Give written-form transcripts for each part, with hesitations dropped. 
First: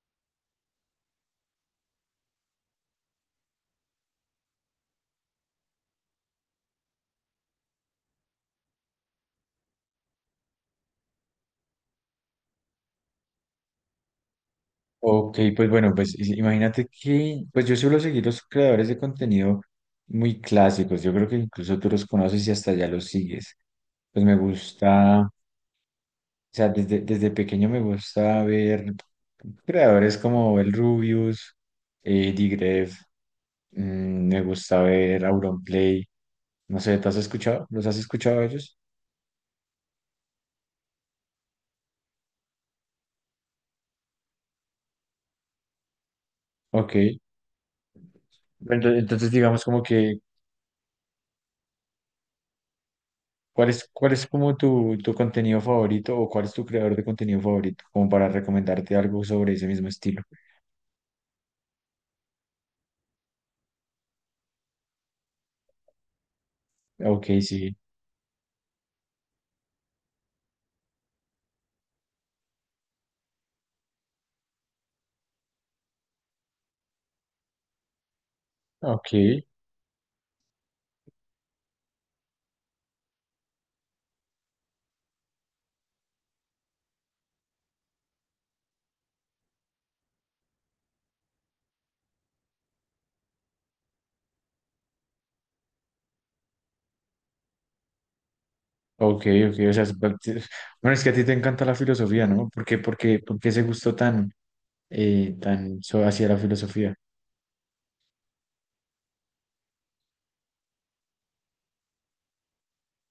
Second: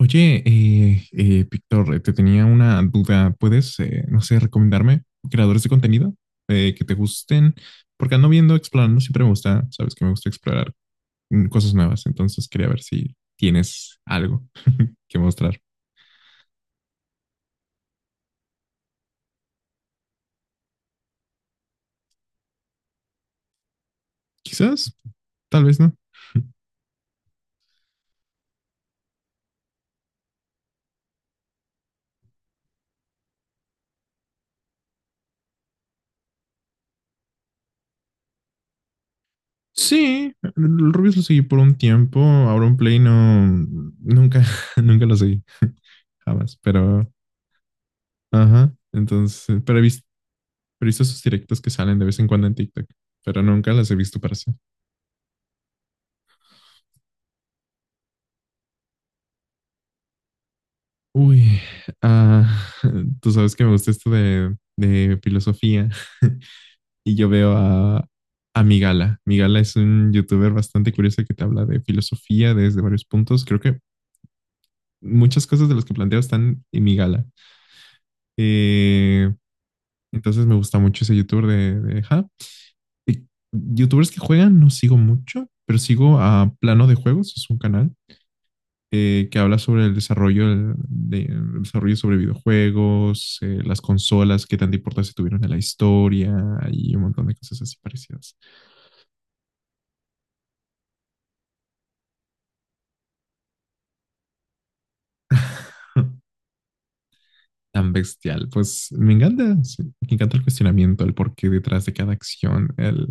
Oye, Víctor, te tenía una duda. ¿Puedes, no sé, recomendarme creadores de contenido que te gusten? Porque ando viendo, explorando, siempre me gusta, sabes que me gusta explorar cosas nuevas, entonces quería ver si tienes algo que Ok, mostrar. pues bueno, pues imagínate que, pues yo suelo seguir los creadores de contenido muy clásicos. Yo creo que incluso tú los conoces y hasta ya los sigues. Pues me Quizás, gusta, o tal vez no. sea, desde pequeño me gusta ver creadores como el Rubius, Digref, me gusta ver Auronplay, no sé, ¿te has escuchado? ¿Los has escuchado a ellos? Sí, el Rubius lo seguí por un tiempo, ahora un Play no, nunca, nunca lo seguí, jamás, Ok, pero, ajá, entonces entonces, digamos como que pero he visto sus directos que salen de vez en cuando en TikTok, pero ¿cuál nunca es, las he cuál visto es para sí. como tu contenido favorito, o cuál es tu creador de contenido favorito? Como para recomendarte algo sobre ese mismo estilo. Uy, ah, tú sabes que me gusta esto de filosofía. Y Ok, sí. A Migala. Migala es un youtuber bastante curioso que te habla de filosofía desde varios puntos. Creo que muchas cosas de las que planteo están en Migala. Ok, Eh, entonces me gusta mucho ese youtuber de ajá. Y youtubers que juegan no sigo mucho, pero sigo a Plano de Juegos, es un canal que habla sobre el desarrollo, el desarrollo sobre videojuegos, las consolas, qué tanta importancia tuvieron en la historia y un montón de cosas así parecidas. ok, ok. O sea, bueno, es que a ti te encanta la filosofía, ¿no? ¿Por qué, por qué, por qué ese gusto tan, tan hacia la filosofía? Tan bestial. Pues me encanta, sí, me encanta el cuestionamiento, el porqué detrás de cada acción, el,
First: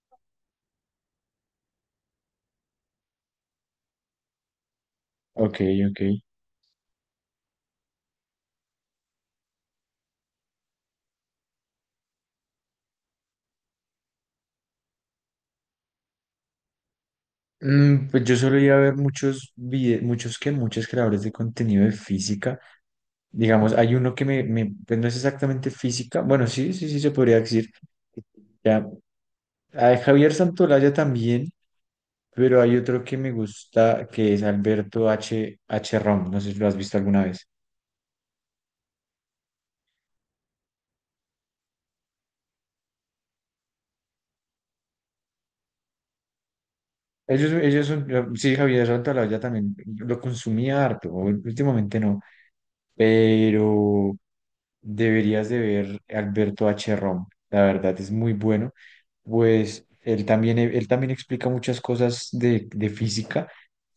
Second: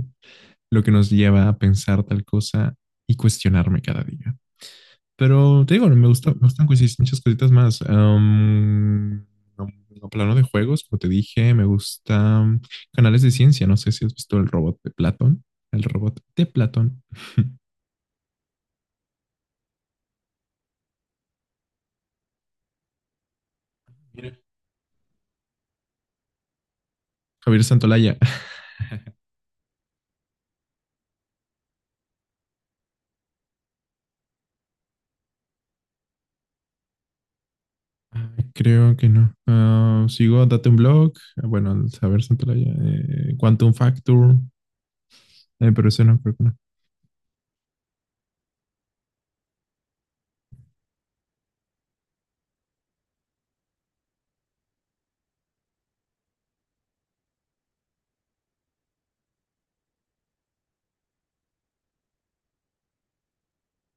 lo que nos lleva a pensar tal cosa y cuestionarme cada día. Ok, Pero te digo, no ok. me gusta, me gustan coincidir muchas cositas más. No, no plano de juegos, como te dije, me gustan canales de ciencia. No sé si has visto el robot de Platón. El robot de Platón. Pues yo solo iba a ver muchos muchos que muchos creadores de contenido de física. Digamos, hay uno que Mira, me, pues no es exactamente física. Bueno, sí, sí, sí se podría Javier decir. Santolaya. Ya. A Javier Santolaya también, pero hay otro que me gusta que es Alberto H. H. Rom. No sé si lo has visto alguna vez. Ah, creo que no. Ah, sigo Date un Blog. Ah, bueno, Javier Santolaya, Quantum Factor, pero ese no, creo que no. Ellos son, sí, Javier Santolaya también lo consumía harto, últimamente no, pero deberías de ver Alberto H. Rom. La verdad es muy bueno, pues él también explica muchas cosas de física,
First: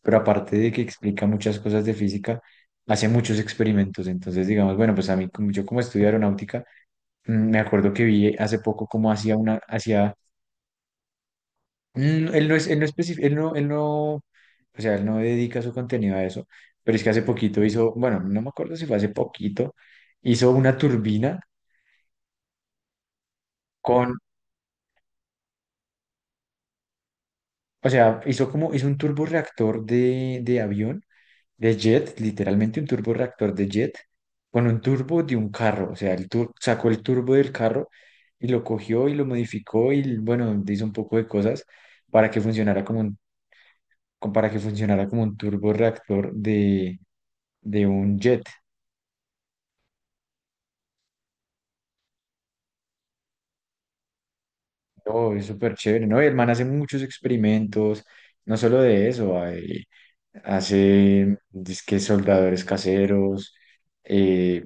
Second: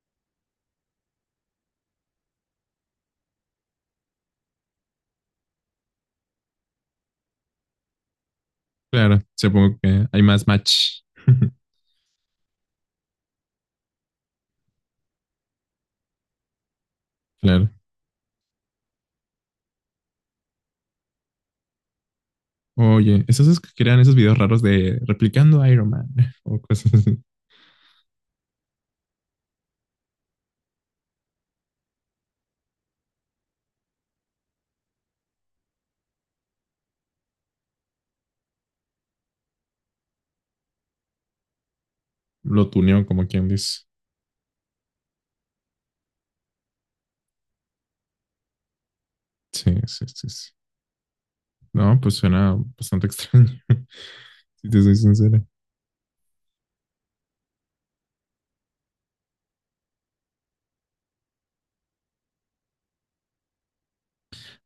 pero aparte de que explica muchas cosas de física, hace muchos experimentos. Entonces, digamos, bueno, pues a mí, yo como estudio aeronáutica, me acuerdo que vi hace poco cómo Claro, hacía una, supongo que hacía, hay más match. Él no es, él no él no, él no, o sea, él no dedica su contenido a eso, pero es que hace poquito Claro. hizo, bueno, no me acuerdo si fue hace poquito, hizo una turbina Oye, esos es que crean esos con, videos raros de replicando Iron Man o cosas así. o sea, hizo como, hizo un turborreactor de avión, de jet, literalmente un turborreactor de jet, con un turbo de un carro, o sea, el sacó el turbo del carro y lo cogió y lo modificó y, bueno, hizo un poco de cosas para que Lo funcionara como tuneó, un, como quien dice. como para que funcionara como un turborreactor de un jet. Sí, sí, sí, sí. No, pues suena bastante extraño, si te soy No, sincera. es súper chévere, ¿no? Y el man hace muchos experimentos, no solo de eso, hace disque soldadores caseros, eh,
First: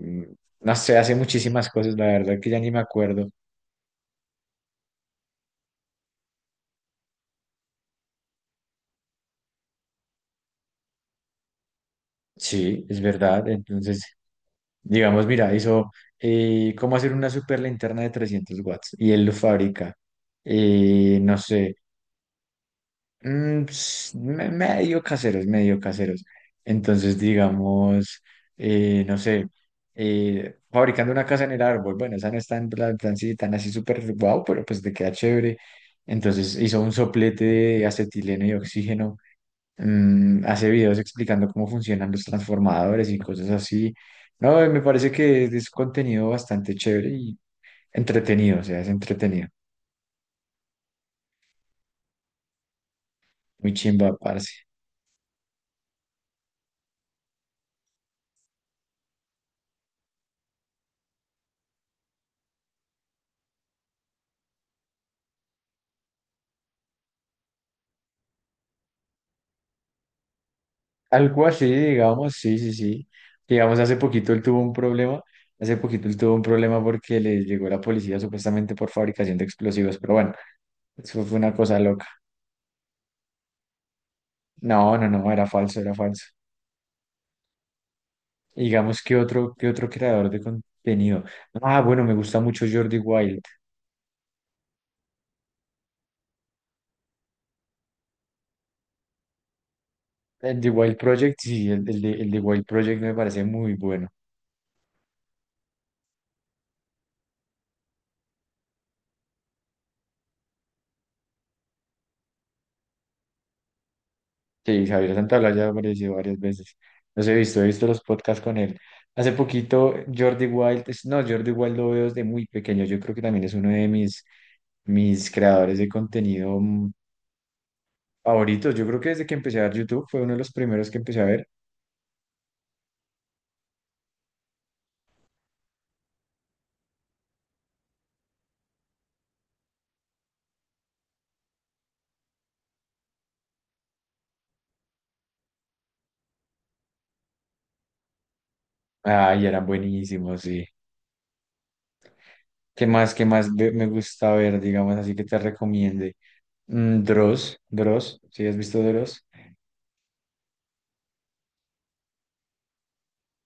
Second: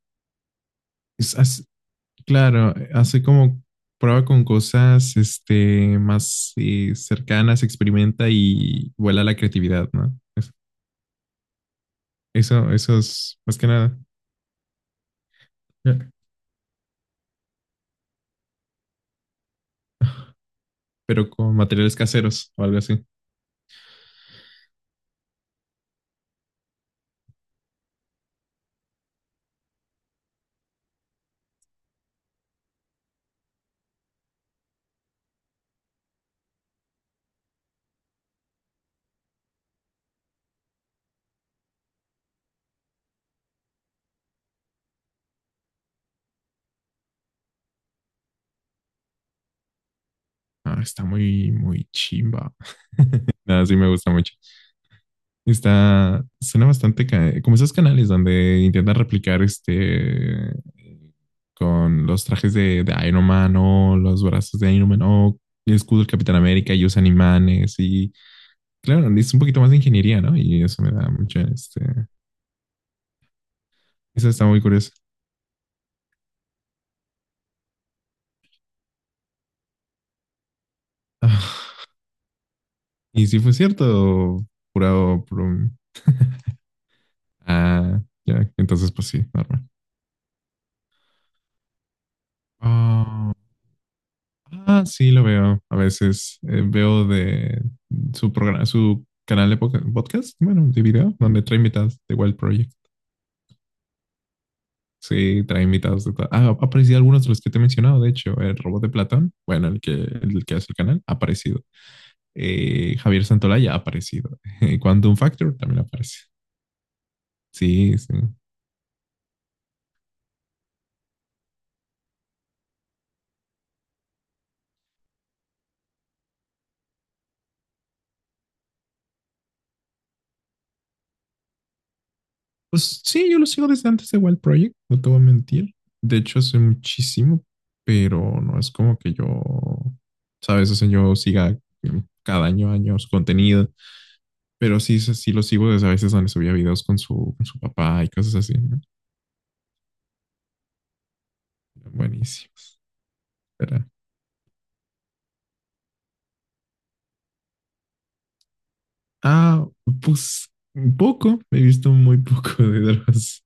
no sé, hace Es, as- muchísimas cosas, la verdad que ya ni claro, me hace acuerdo. como prueba con cosas este, más cercanas, experimenta y vuela la creatividad, ¿no? Es... Eso, Sí, eso es es verdad. más que nada, Entonces, digamos, mira, hizo eh, cómo hacer una super linterna de 300 watts y él lo fabrica. Pero No con sé, materiales caseros o algo así. Ps, medio caseros, medio caseros. Entonces, digamos, no sé, fabricando una casa en el árbol, bueno, esa no está en plan, plan sí, tan así súper guau, pero pues te queda chévere. Entonces hizo un soplete de acetileno y oxígeno, hace videos explicando cómo funcionan los transformadores y cosas así. No, me parece que es contenido bastante chévere y entretenido, o sea, es entretenido. Ah, está muy, muy chimba. Nada, Muy sí me gusta chimba, mucho. parce. Está, suena bastante como esos canales donde intentan replicar este con los trajes de Iron Man o los brazos de Iron Man o el escudo del Capitán América y usan imanes y claro, es un poquito más de ingeniería, ¿no? Y eso me da mucha, Algo así, este, digamos, sí, sí, sí. Digamos, eso está muy curioso. Hace poquito él tuvo un problema porque le llegó la policía supuestamente por fabricación de explosivos, pero bueno, eso fue una cosa Ah, loca. ¿y si fue cierto, pura, No, no, no, era puro- falso, era falso. ah, ya, entonces Digamos, pues que sí, otro, ¿qué normal. otro creador de contenido? Ah, bueno, me gusta mucho Jordi Ah, Wild. ah, sí, lo veo. A veces veo de su programa, su canal de podcast, El bueno, de de Wild video, Project, donde trae sí, invitados de el Wild de Wild Project. Project me parece muy bueno. Sí, trae invitados de... ah, ha aparecido algunos de los que te he mencionado, de hecho, el robot de Platón, bueno, el que hace el canal, ha aparecido. Javier Santolaya ha aparecido. Sí, Javier Quantum Santaolalla Factor ya también apareció aparece. varias veces. Los he visto Sí, los sí. podcasts con él. Hace poquito Jordi Wild, no, Jordi Wild lo veo desde muy pequeño. Yo creo que también es uno de mis, mis creadores de contenido favoritos. Yo creo que desde que empecé a ver YouTube fue uno de los primeros que empecé a ver. Pues sí, yo lo sigo desde antes de Wild Project, no te voy a mentir. De hecho, hace muchísimo, pero no es como que yo, sabes, o sea, yo siga cada año, años contenido, pero sí, sí sí lo sigo desde a veces donde subía videos con su papá y cosas así, ¿no? Ay, eran buenísimos, sí. Buenísimos. Qué más Pero... me gusta ver, digamos, así que te recomiende? Dross, Dross, ¿sí has visto Dross? ah, pues un poco, he visto muy poco de dramas,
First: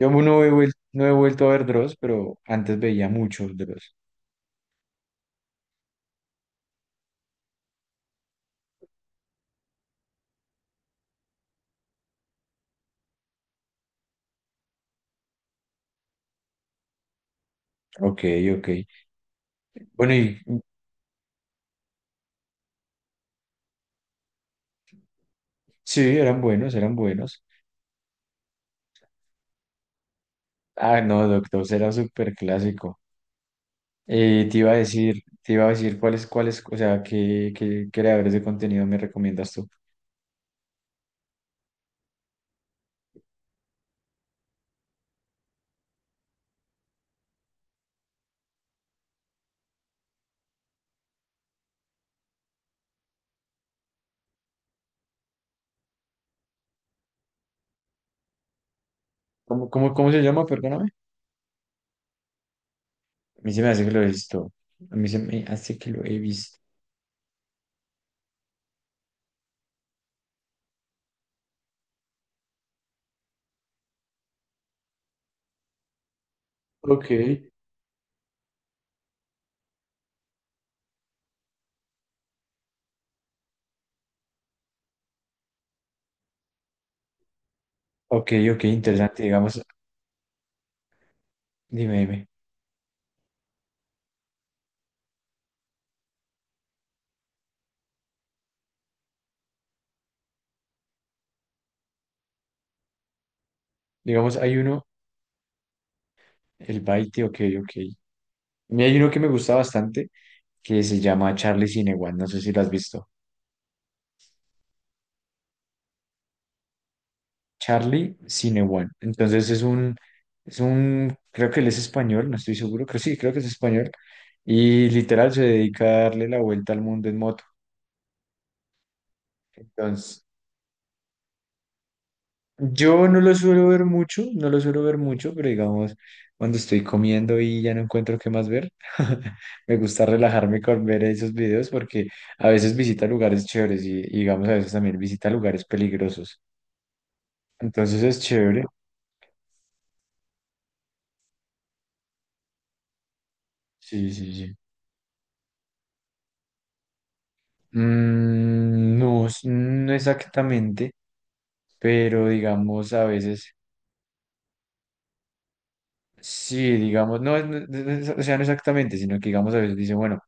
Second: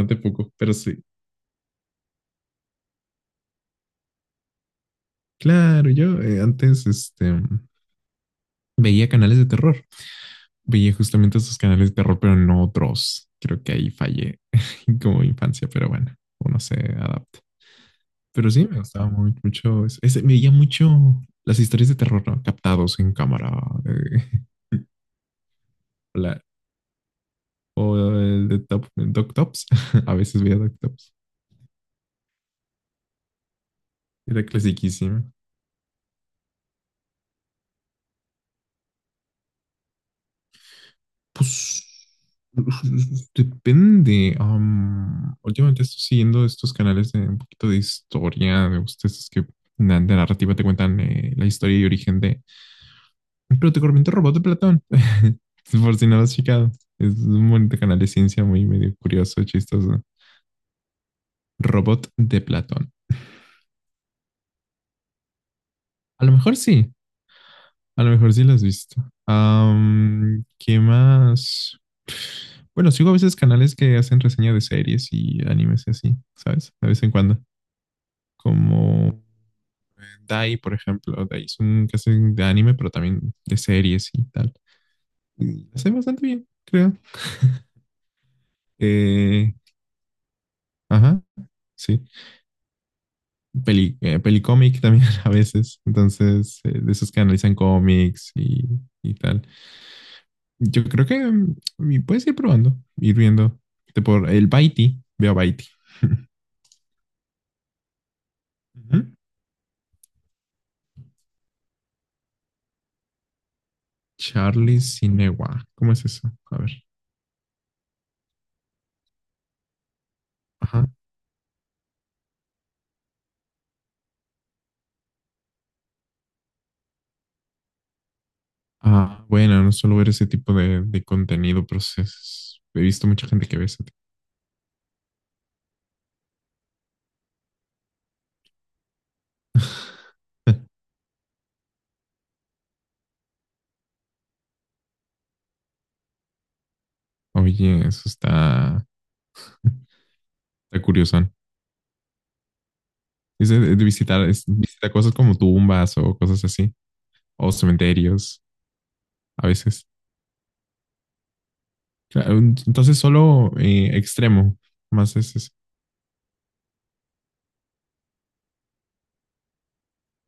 Yo no he, poco, pero sí. no he vuelto a ver Dross, pero antes veía mucho Dross. Claro, yo antes este, veía canales de terror. Veía justamente esos canales de terror, pero no otros. Creo que ahí fallé como infancia, pero bueno, uno se adapta. Ok, Pero sí, ok. me gustaba muy, mucho eso. Bueno, Ese... veía y mucho las historias de terror, ¿no?, captados en cámara. eh, sí, eran la... buenos, eran buenos. o el de Top, Doc Tops. A veces veía Doc Ah, Tops. no, Doctor era súper clásico. Era Te iba a decir, clasiquísimo. te iba a decir cuáles, cuáles, o sea, qué, qué creadores de contenido me recomiendas tú. Pues depende. Últimamente estoy siguiendo estos canales de un poquito de historia. Me gustan estos que de narrativa te cuentan la historia y origen de... pero te corriente robot de Platón. Por si no lo has checado. Es un bonito canal de ciencia muy medio curioso, ¿Cómo, cómo, chistoso. cómo se llama? Perdóname. Robot de Platón. A mí se me hace que lo he visto. A mí se me hace que lo he A lo mejor visto. sí. A lo mejor sí lo has visto. ¿Qué más? Bueno, sigo a veces canales que hacen reseña de series y animes y así, ¿sabes? De vez Ok, en cuando. Como Dai, por ejemplo. Dai es un que hacen de anime, pero también de series y tal. Y hace bastante bien, creo. ok, ok, interesante. Eh, Digamos, ajá, dime, sí. dime. Peli, pelicómic también a veces, entonces, de esos que analizan cómics y tal. Yo creo que puedes ir probando, ir viendo. Te por Digamos, el hay uno, Baiti, veo Baiti. el Baite, ok, ok. Y hay uno Ujú. que me gusta bastante que se llama Charlie Cinewan. No sé si lo has visto. Charlie Sinewa, ¿cómo es eso? A ver. Charlie Cinewan. Entonces es Ajá. un, creo que él es español, no estoy seguro, creo sí, creo que es español. Y literal se dedica a darle la vuelta al mundo en moto. Ah, bueno, no suelo ver Entonces, ese tipo de contenido, pero sí he yo visto no mucha lo gente que ve suelo ver ese tipo. mucho, no lo suelo ver mucho, pero digamos, cuando estoy comiendo y ya no encuentro qué más ver, me gusta relajarme con ver esos videos porque a veces visita lugares chéveres y digamos, a veces también visita lugares peligrosos. Oye, Entonces eso es chévere. está, está curioso. Es de Sí, visitar, sí, sí. visita cosas como tumbas o cosas así, o cementerios. No, A veces. no exactamente, pero Claro, digamos entonces a solo veces, extremo, más es, es- sí, digamos, no, o sea, no exactamente, sino que digamos a veces dice, bueno,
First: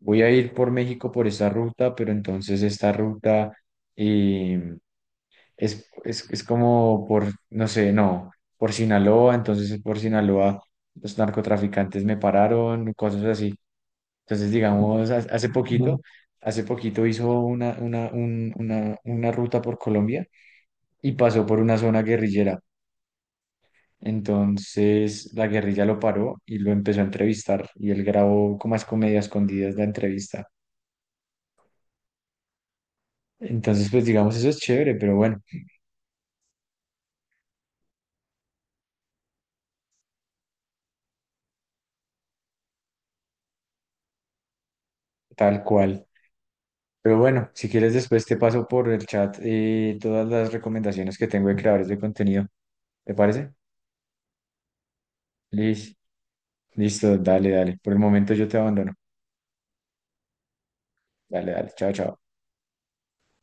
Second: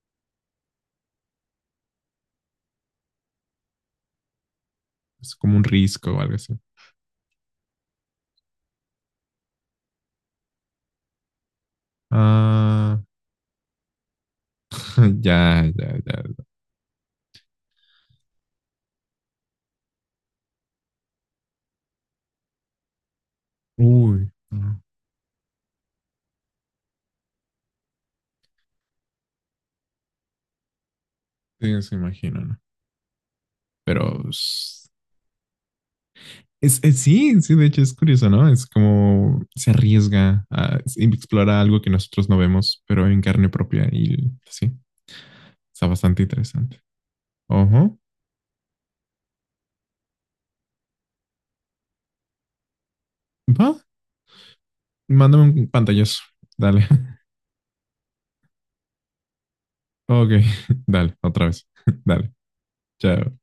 voy a ir por México por esta ruta, pero entonces esta ruta eh, es como un risco o algo es así. como por, no sé, no, por Sinaloa, entonces por Sinaloa los narcotraficantes me pararon, Ah, cosas así. Entonces, digamos, ya, ya, ya, ya. hace poquito hizo una, una ruta por Colombia y pasó por una zona guerrillera. Uy, no. Entonces la guerrilla lo paró y lo empezó a entrevistar y él grabó como es comedia escondidas la entrevista. Sí, se imagino, ¿no? Entonces, pues Pero digamos, eso es s- chévere, pero bueno, sí, sí, de hecho es curioso, ¿no? Es como se arriesga a explorar algo que nosotros no vemos, pero en carne propia y sí, tal está cual. bastante interesante. Pero bueno, si quieres Ojo, después te paso por el chat todas las recomendaciones que tengo de creadores de contenido. ¿Te parece? va, mándame un Liz, pantallazo, dale. listo, dale, dale. Por el momento yo te abandono. Ok, dale, otra Dale, vez, dale, chao, chao. dale, chao.